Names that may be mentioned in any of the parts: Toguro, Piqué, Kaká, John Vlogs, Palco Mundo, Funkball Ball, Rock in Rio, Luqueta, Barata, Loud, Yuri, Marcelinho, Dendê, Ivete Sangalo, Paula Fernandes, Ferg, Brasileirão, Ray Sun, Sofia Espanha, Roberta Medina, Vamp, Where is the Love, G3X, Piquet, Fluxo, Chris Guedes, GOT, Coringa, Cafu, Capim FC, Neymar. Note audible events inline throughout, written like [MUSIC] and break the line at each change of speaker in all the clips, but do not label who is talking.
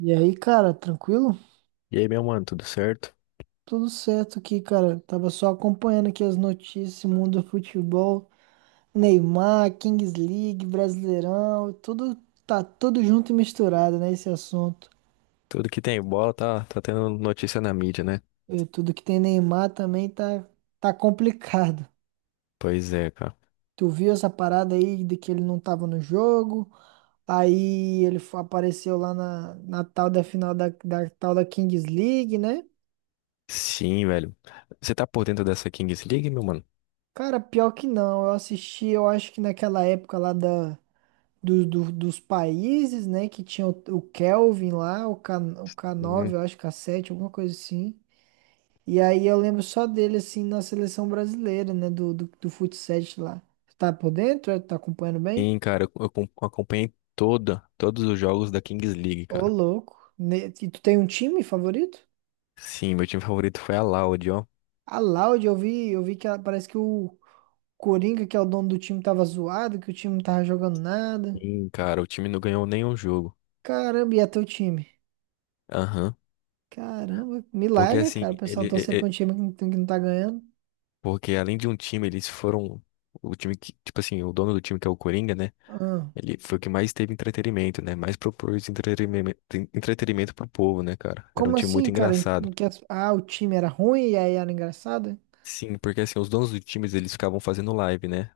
E aí, cara, tranquilo?
E aí, meu mano, tudo certo?
Tudo certo aqui, cara. Tava só acompanhando aqui as notícias, mundo do futebol, Neymar, Kings League, Brasileirão, tudo tá tudo junto e misturado, né, esse assunto.
Tudo que tem bola tá tendo notícia na mídia, né?
E tudo que tem Neymar também tá complicado.
Pois é, cara.
Tu viu essa parada aí de que ele não tava no jogo? Aí ele apareceu lá na tal da final da tal da Kings League, né?
Sim, velho. Você tá por dentro dessa Kings League, meu mano?
Cara, pior que não. Eu assisti, eu acho que naquela época lá dos países, né? Que tinha o Kelvin lá, o k nove
Uhum.
eu acho, k sete alguma coisa assim. E aí eu lembro só dele, assim, na seleção brasileira, né? Do futsal lá. Tá por dentro? É? Tá acompanhando bem?
Sim, cara, acompanhei todos os jogos da Kings League,
Ô,
cara.
louco. E tu tem um time favorito?
Sim, meu time favorito foi a Loud, ó.
A Laude, eu vi que parece que o Coringa, que é o dono do time, tava zoado, que o time não tava jogando nada.
Sim, cara, o time não ganhou nenhum jogo.
Caramba, e é teu time?
Aham.
Caramba,
Porque
milagre,
assim,
cara. O pessoal torcer pra um time que não tá ganhando.
porque além de um time, eles foram o time que, tipo assim, o dono do time que é o Coringa, né?
Ah.
Ele foi o que mais teve entretenimento, né? Mais propôs entretenimento, entretenimento pro povo, né, cara? Era um
Como
time
assim,
muito
cara? Em,
engraçado.
em que o time era ruim e aí era engraçado?
Sim, porque assim, os donos dos times, eles ficavam fazendo live, né?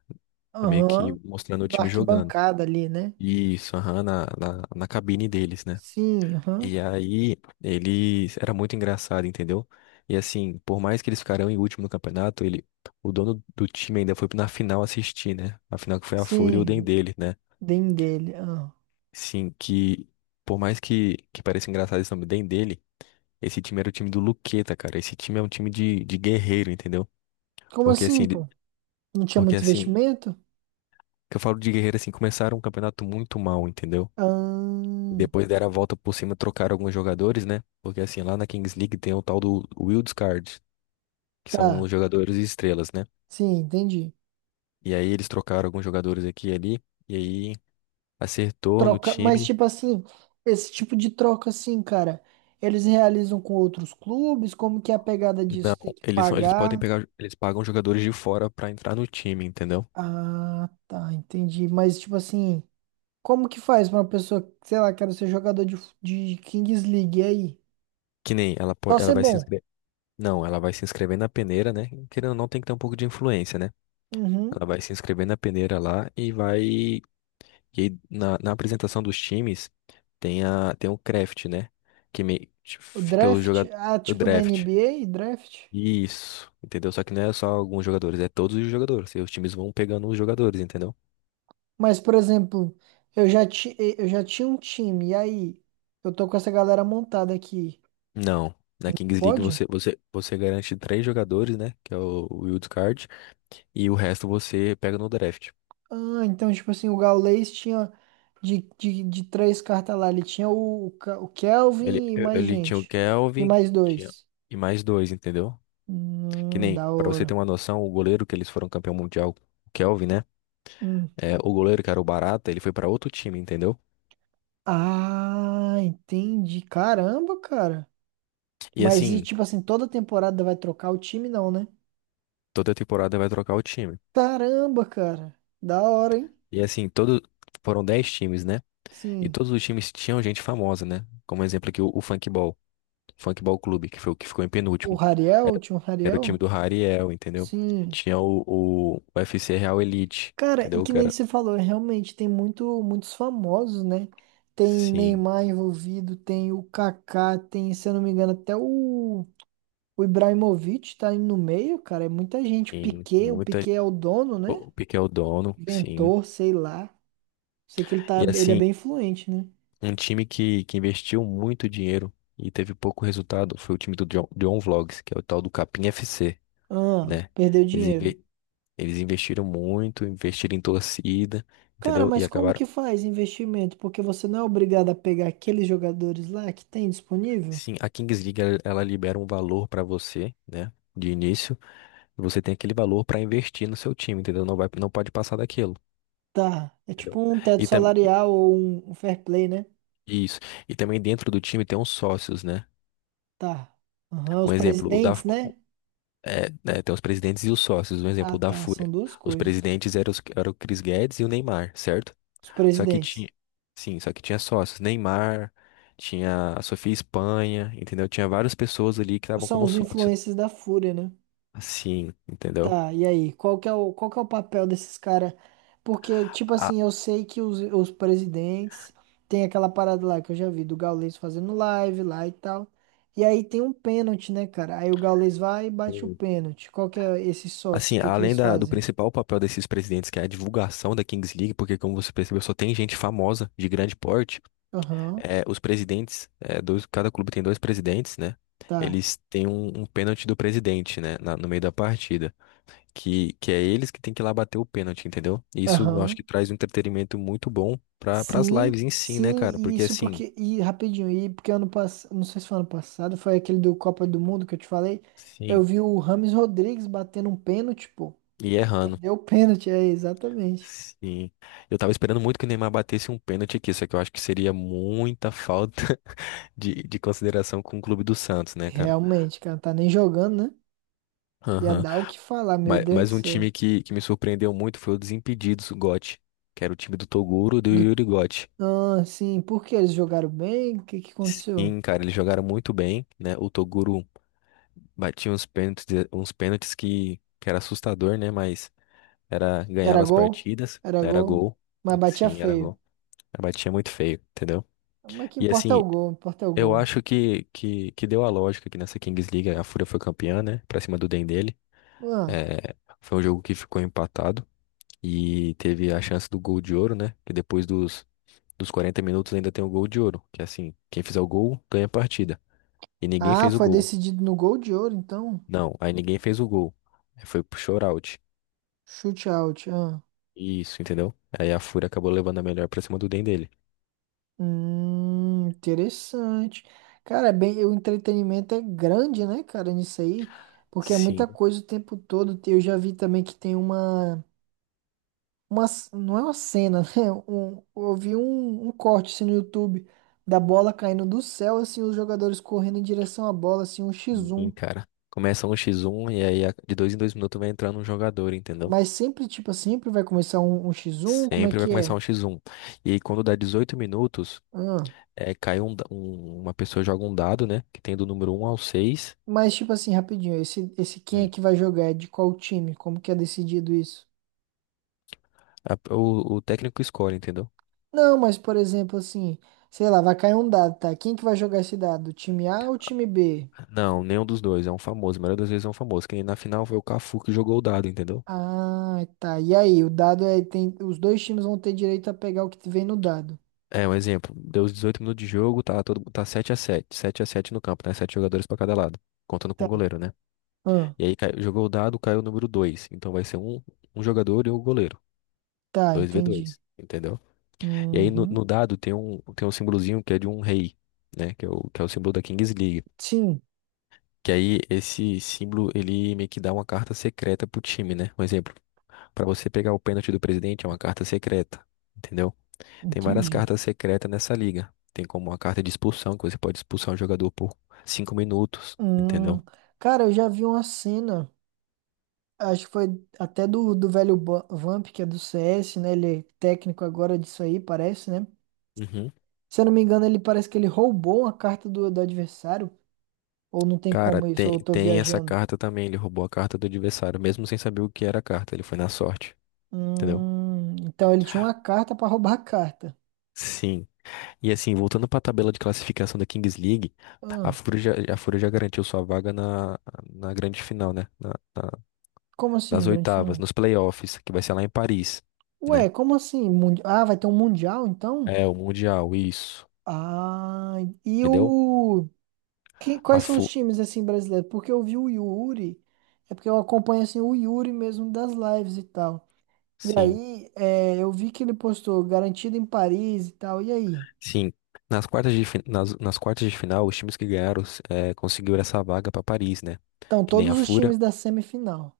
É meio que
Aham.
mostrando o
Da
time jogando.
arquibancada ali, né?
Isso, aham, na cabine deles, né?
Sim, aham.
E aí, eles... Era muito engraçado, entendeu? E assim, por mais que eles ficaram em último no campeonato, ele... O dono do time ainda foi na final assistir, né? A final que foi a Fúria e o
Sim,
Dendê, né?
bem dele. Ah.
Sim, que por mais que pareça engraçado esse nome bem dele, esse time era o time do Luqueta, cara. Esse time é um time de guerreiro, entendeu?
Como
Porque assim,
assim, pô? Não tinha
porque
muito
assim,
investimento?
que eu falo de guerreiro assim, começaram um campeonato muito mal, entendeu?
Ah,
Depois deram a volta por cima, trocaram alguns jogadores, né? Porque assim, lá na Kings League tem o tal do Wildcard, que são os
tá.
jogadores estrelas, né?
Sim, entendi.
E aí eles trocaram alguns jogadores aqui e ali, e aí acertou no
Troca, mas
time.
tipo assim, esse tipo de troca assim, cara, eles realizam com outros clubes? Como que é a pegada
Não,
disso? Tem que
eles podem
pagar?
pegar, eles pagam jogadores de fora pra entrar no time, entendeu?
Ah, tá, entendi. Mas tipo assim. Como que faz pra uma pessoa, que, sei lá, quero ser jogador de Kings League, e aí?
Que nem ela,
Só
ela
ser
vai se
bom.
inscrever. Não, ela vai se inscrever na peneira, né? Querendo ou não, tem que ter um pouco de influência, né?
Uhum.
Ela vai se inscrever na peneira lá e vai. E aí, na apresentação dos times, tem o craft, né?
O
Fica o
draft,
jogador.
ah,
O
tipo da
draft.
NBA, draft.
Isso, entendeu? Só que não é só alguns jogadores, é todos os jogadores. E os times vão pegando os jogadores, entendeu?
Mas, por exemplo, eu já tinha um time, e aí? Eu tô com essa galera montada aqui.
Não. Na Kings League
Pode?
você garante três jogadores, né? Que é o Wild Card. E o resto você pega no draft.
Ah, então, tipo assim, o Gaules tinha de três cartas lá, ele tinha o
Ele,
Kelvin e mais
ele tinha o
gente. E
Kelvin
mais
tinha,
dois.
e mais dois, entendeu? Que nem,
Da
pra você ter
hora.
uma noção, o goleiro que eles foram campeão mundial, o Kelvin, né?
Hum.
É, o goleiro que era o Barata, ele foi pra outro time, entendeu?
Ah, entendi. Caramba, cara.
E
Mas e
assim,
tipo assim, toda temporada vai trocar o time, não, né?
toda temporada vai trocar o time.
Caramba, cara. Da hora, hein?
E assim, foram 10 times, né? E
Sim.
todos os times tinham gente famosa, né? Como exemplo aqui, o Funkball Ball, Clube, que foi o que ficou em
O
penúltimo.
Rariel, o
Era,
time
era o time
Rariel?
do Rariel, entendeu?
Sim.
Tinha o UFC Real Elite,
Cara, e
entendeu?
que
Que
nem
era,
você falou, realmente tem muito, muitos famosos, né? Tem
sim,
Neymar envolvido, tem o Kaká, tem, se eu não me engano, até o Ibrahimovic tá aí no meio, cara. É muita gente.
sim,
O
muita.
Piquet é o dono,
O
né?
o Piqué é o dono, sim.
Inventor, sei lá. Sei que
E
ele é
assim,
bem influente, né?
um time que investiu muito dinheiro e teve pouco resultado foi o time do John, John Vlogs, que é o tal do Capim FC,
Ah,
né?
perdeu
Eles,
dinheiro.
inve- eles investiram muito, investiram em torcida,
Cara,
entendeu? E
mas como que
acabaram.
faz investimento? Porque você não é obrigado a pegar aqueles jogadores lá que tem disponível?
Sim, a Kings League ela libera um valor pra você, né? De início, e você tem aquele valor pra investir no seu time, entendeu? Não vai, não pode passar daquilo.
Tá. É
Entendeu?
tipo um teto
E também
salarial ou um fair play, né?
isso. E também dentro do time tem uns sócios, né?
Tá. Aham, os
Um exemplo,
presidentes, né?
é, né, tem os presidentes e os sócios, um
Ah,
exemplo da
tá. São
Fúria.
duas
Os
coisas.
presidentes eram, eram o Chris Guedes e o Neymar, certo?
Os
Só que
presidentes.
tinha, sim, só que tinha sócios, Neymar, tinha a Sofia Espanha, entendeu? Tinha várias pessoas ali que estavam
São
como
os
sócios.
influencers da Fúria, né?
Assim, entendeu?
Tá, e aí, qual que é o papel desses caras? Porque, tipo
A-
assim, eu sei que os presidentes tem aquela parada lá que eu já vi do Gaules fazendo live lá e tal. E aí tem um pênalti, né, cara? Aí o Gaules vai e bate o pênalti. Qual que é esses sócios? O
Assim,
que que
além
eles
do
fazem?
principal papel desses presidentes, que é a divulgação da Kings League, porque como você percebeu, só tem gente famosa, de grande porte,
Aham,
é, os presidentes, é, dois, cada clube tem dois presidentes, né?
tá.
Eles têm um pênalti do presidente, né? No meio da partida. Que é eles que tem que ir lá bater o pênalti, entendeu? Isso eu acho
Aham.
que traz um entretenimento muito bom para as
Sim,
lives em si, né,
sim,
cara?
e
Porque
isso
assim,
porque. E rapidinho, e porque ano passado. Não sei se foi ano passado, foi aquele do Copa do Mundo que eu te falei. Eu
sim,
vi o Rames Rodrigues batendo um pênalti, pô.
e errando.
Deu pênalti, é, exatamente.
Sim. Eu tava esperando muito que o Neymar batesse um pênalti aqui, só que eu acho que seria muita falta [LAUGHS] de consideração com o clube do Santos, né, cara?
Realmente, cara, tá nem jogando, né? Ia
Aham.
dar o que falar, meu
Mas,
Deus do
mas um
céu.
time que me surpreendeu muito foi o Desimpedidos, o GOT, que era o time do Toguro e do
Do...
Yuri Gotti.
Ah, sim, por que eles jogaram bem? O que que aconteceu?
Sim, cara, eles jogaram muito bem, né? O Toguro batia uns pênaltis que era assustador, né? Mas era,
Era
ganhava as
gol?
partidas,
Era
era
gol.
gol.
Mas batia
Sim, era
feio.
gol. Batia muito feio, entendeu?
Mas que
E
importa é
assim,
o gol, importa é o
eu
gol.
acho que deu a lógica que nessa Kings League a Fúria foi campeã, né? Pra cima do Dendele.
Ah,
É, foi um jogo que ficou empatado. E teve a chance do gol de ouro, né? Que depois dos 40 minutos ainda tem o gol de ouro. Que é assim, quem fizer o gol ganha a partida. E ninguém fez o
foi
gol.
decidido no gol de ouro, então.
Não, aí ninguém fez o gol. Aí foi pro shootout.
Chute out. Ah.
Isso, entendeu? Aí a Fúria acabou levando a melhor pra cima do Den dele.
Interessante. Cara, é bem, o entretenimento é grande, né, cara, nisso aí. Porque é muita
Sim,
coisa o tempo todo. Eu já vi também que tem não é uma cena, [LAUGHS] né? Eu vi um corte assim, no YouTube da bola caindo do céu, assim, os jogadores correndo em direção à bola, assim, um X1.
sim, cara. Começa um x1 e aí de dois em dois minutos vai entrando um jogador, entendeu?
Mas sempre, tipo, sempre vai começar um, X1, como é
Sempre vai
que
começar
é?
um x1. E aí quando dá 18 minutos,
Ah,
é, cai um, da- um- uma pessoa joga um dado, né? Que tem do número um ao 6.
mas, tipo assim, rapidinho, esse quem é
Um.
que vai jogar? É de qual time? Como que é decidido isso?
O técnico escolhe, entendeu?
Não, mas, por exemplo, assim, sei lá, vai cair um dado, tá? Quem que vai jogar esse dado? O time A ou o time B?
Não, nenhum dos dois. É um famoso. A maioria das vezes é um famoso. Que nem na final foi o Cafu que jogou o dado, entendeu?
Ah, tá. E aí, o dado é, tem, os dois times vão ter direito a pegar o que vem no dado.
É, um exemplo. Deu os 18 minutos de jogo, tá, todo, tá sete a sete no campo, né? 7 jogadores pra cada lado. Contando com o goleiro, né?
Ah,
E aí jogou o dado, caiu o número 2. Então vai ser um jogador e o goleiro.
tá,
Dois v
entendi.
dois, entendeu? E aí no
Uhum.
dado tem tem um símbolozinho que é de um rei, né? Que é que é o símbolo da Kings League.
Sim,
Que aí esse símbolo, ele meio que dá uma carta secreta pro time, né? Um exemplo. Para você pegar o pênalti do presidente é uma carta secreta, entendeu? Tem várias
entendi.
cartas secretas nessa liga. Tem como uma carta de expulsão, que você pode expulsar um jogador por cinco minutos,
Hum,
entendeu?
cara, eu já vi uma cena, acho que foi até do velho Vamp, que é do CS, né? Ele é técnico agora disso aí, parece, né?
Uhum.
Se eu não me engano, ele parece que ele roubou uma carta do adversário, ou não tem
Cara,
como isso,
tem,
ou eu tô
tem essa
viajando.
carta também. Ele roubou a carta do adversário, mesmo sem saber o que era a carta. Ele foi na sorte, entendeu?
Então ele tinha uma carta pra roubar a carta.
Sim. E assim, voltando para a tabela de classificação da Kings League,
Ah,
A Fúria já garantiu sua vaga na grande final, né?
como assim,
Nas
grande
oitavas,
final?
nos playoffs, que vai ser lá em Paris.
Ué,
Né?
como assim? Ah, vai ter um mundial então?
É, o Mundial, isso.
Ah, e
Entendeu?
o Que-
A
quais são os
fu
times assim brasileiros? Porque eu vi o Yuri, é porque eu acompanho assim o Yuri mesmo das lives e tal. E
sim,
aí, é, eu vi que ele postou garantido em Paris e tal. E aí?
sim. Nas quartas nas quartas de final, os times que ganharam é, conseguiram essa vaga pra Paris, né?
Então,
Que nem a
todos os
fura
times da semifinal.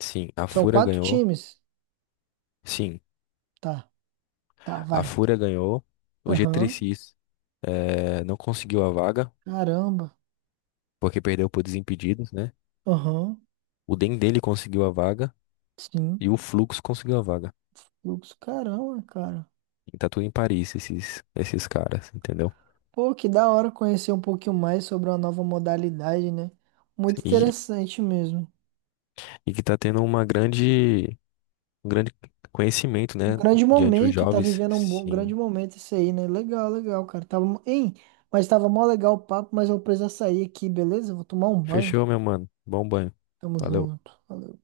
sim, a
São
fura
quatro
ganhou.
times?
Sim,
Tá, tá,
a
vai.
fura ganhou. O
Aham.
G3X é, não conseguiu a vaga,
Caramba.
porque perdeu por desimpedidos, né?
Aham.
O Dendele conseguiu a vaga
Sim.
e o Flux conseguiu a vaga.
Fluxo, caramba, cara.
E tá tudo em Paris, esses caras, entendeu?
Pô, que da hora conhecer um pouquinho mais sobre uma nova modalidade, né? Muito
E,
interessante mesmo.
e que tá tendo uma grande. Um grande conhecimento, né,
Grande
diante dos
momento, tá
jovens.
vivendo um bom, grande
Sim.
momento isso aí, né? Legal, legal, cara. Tava, hein? Mas tava mó legal o papo, mas eu preciso sair aqui, beleza? Vou tomar um banho.
Fechou, meu mano. Bom banho.
Tamo
Valeu.
junto. Valeu.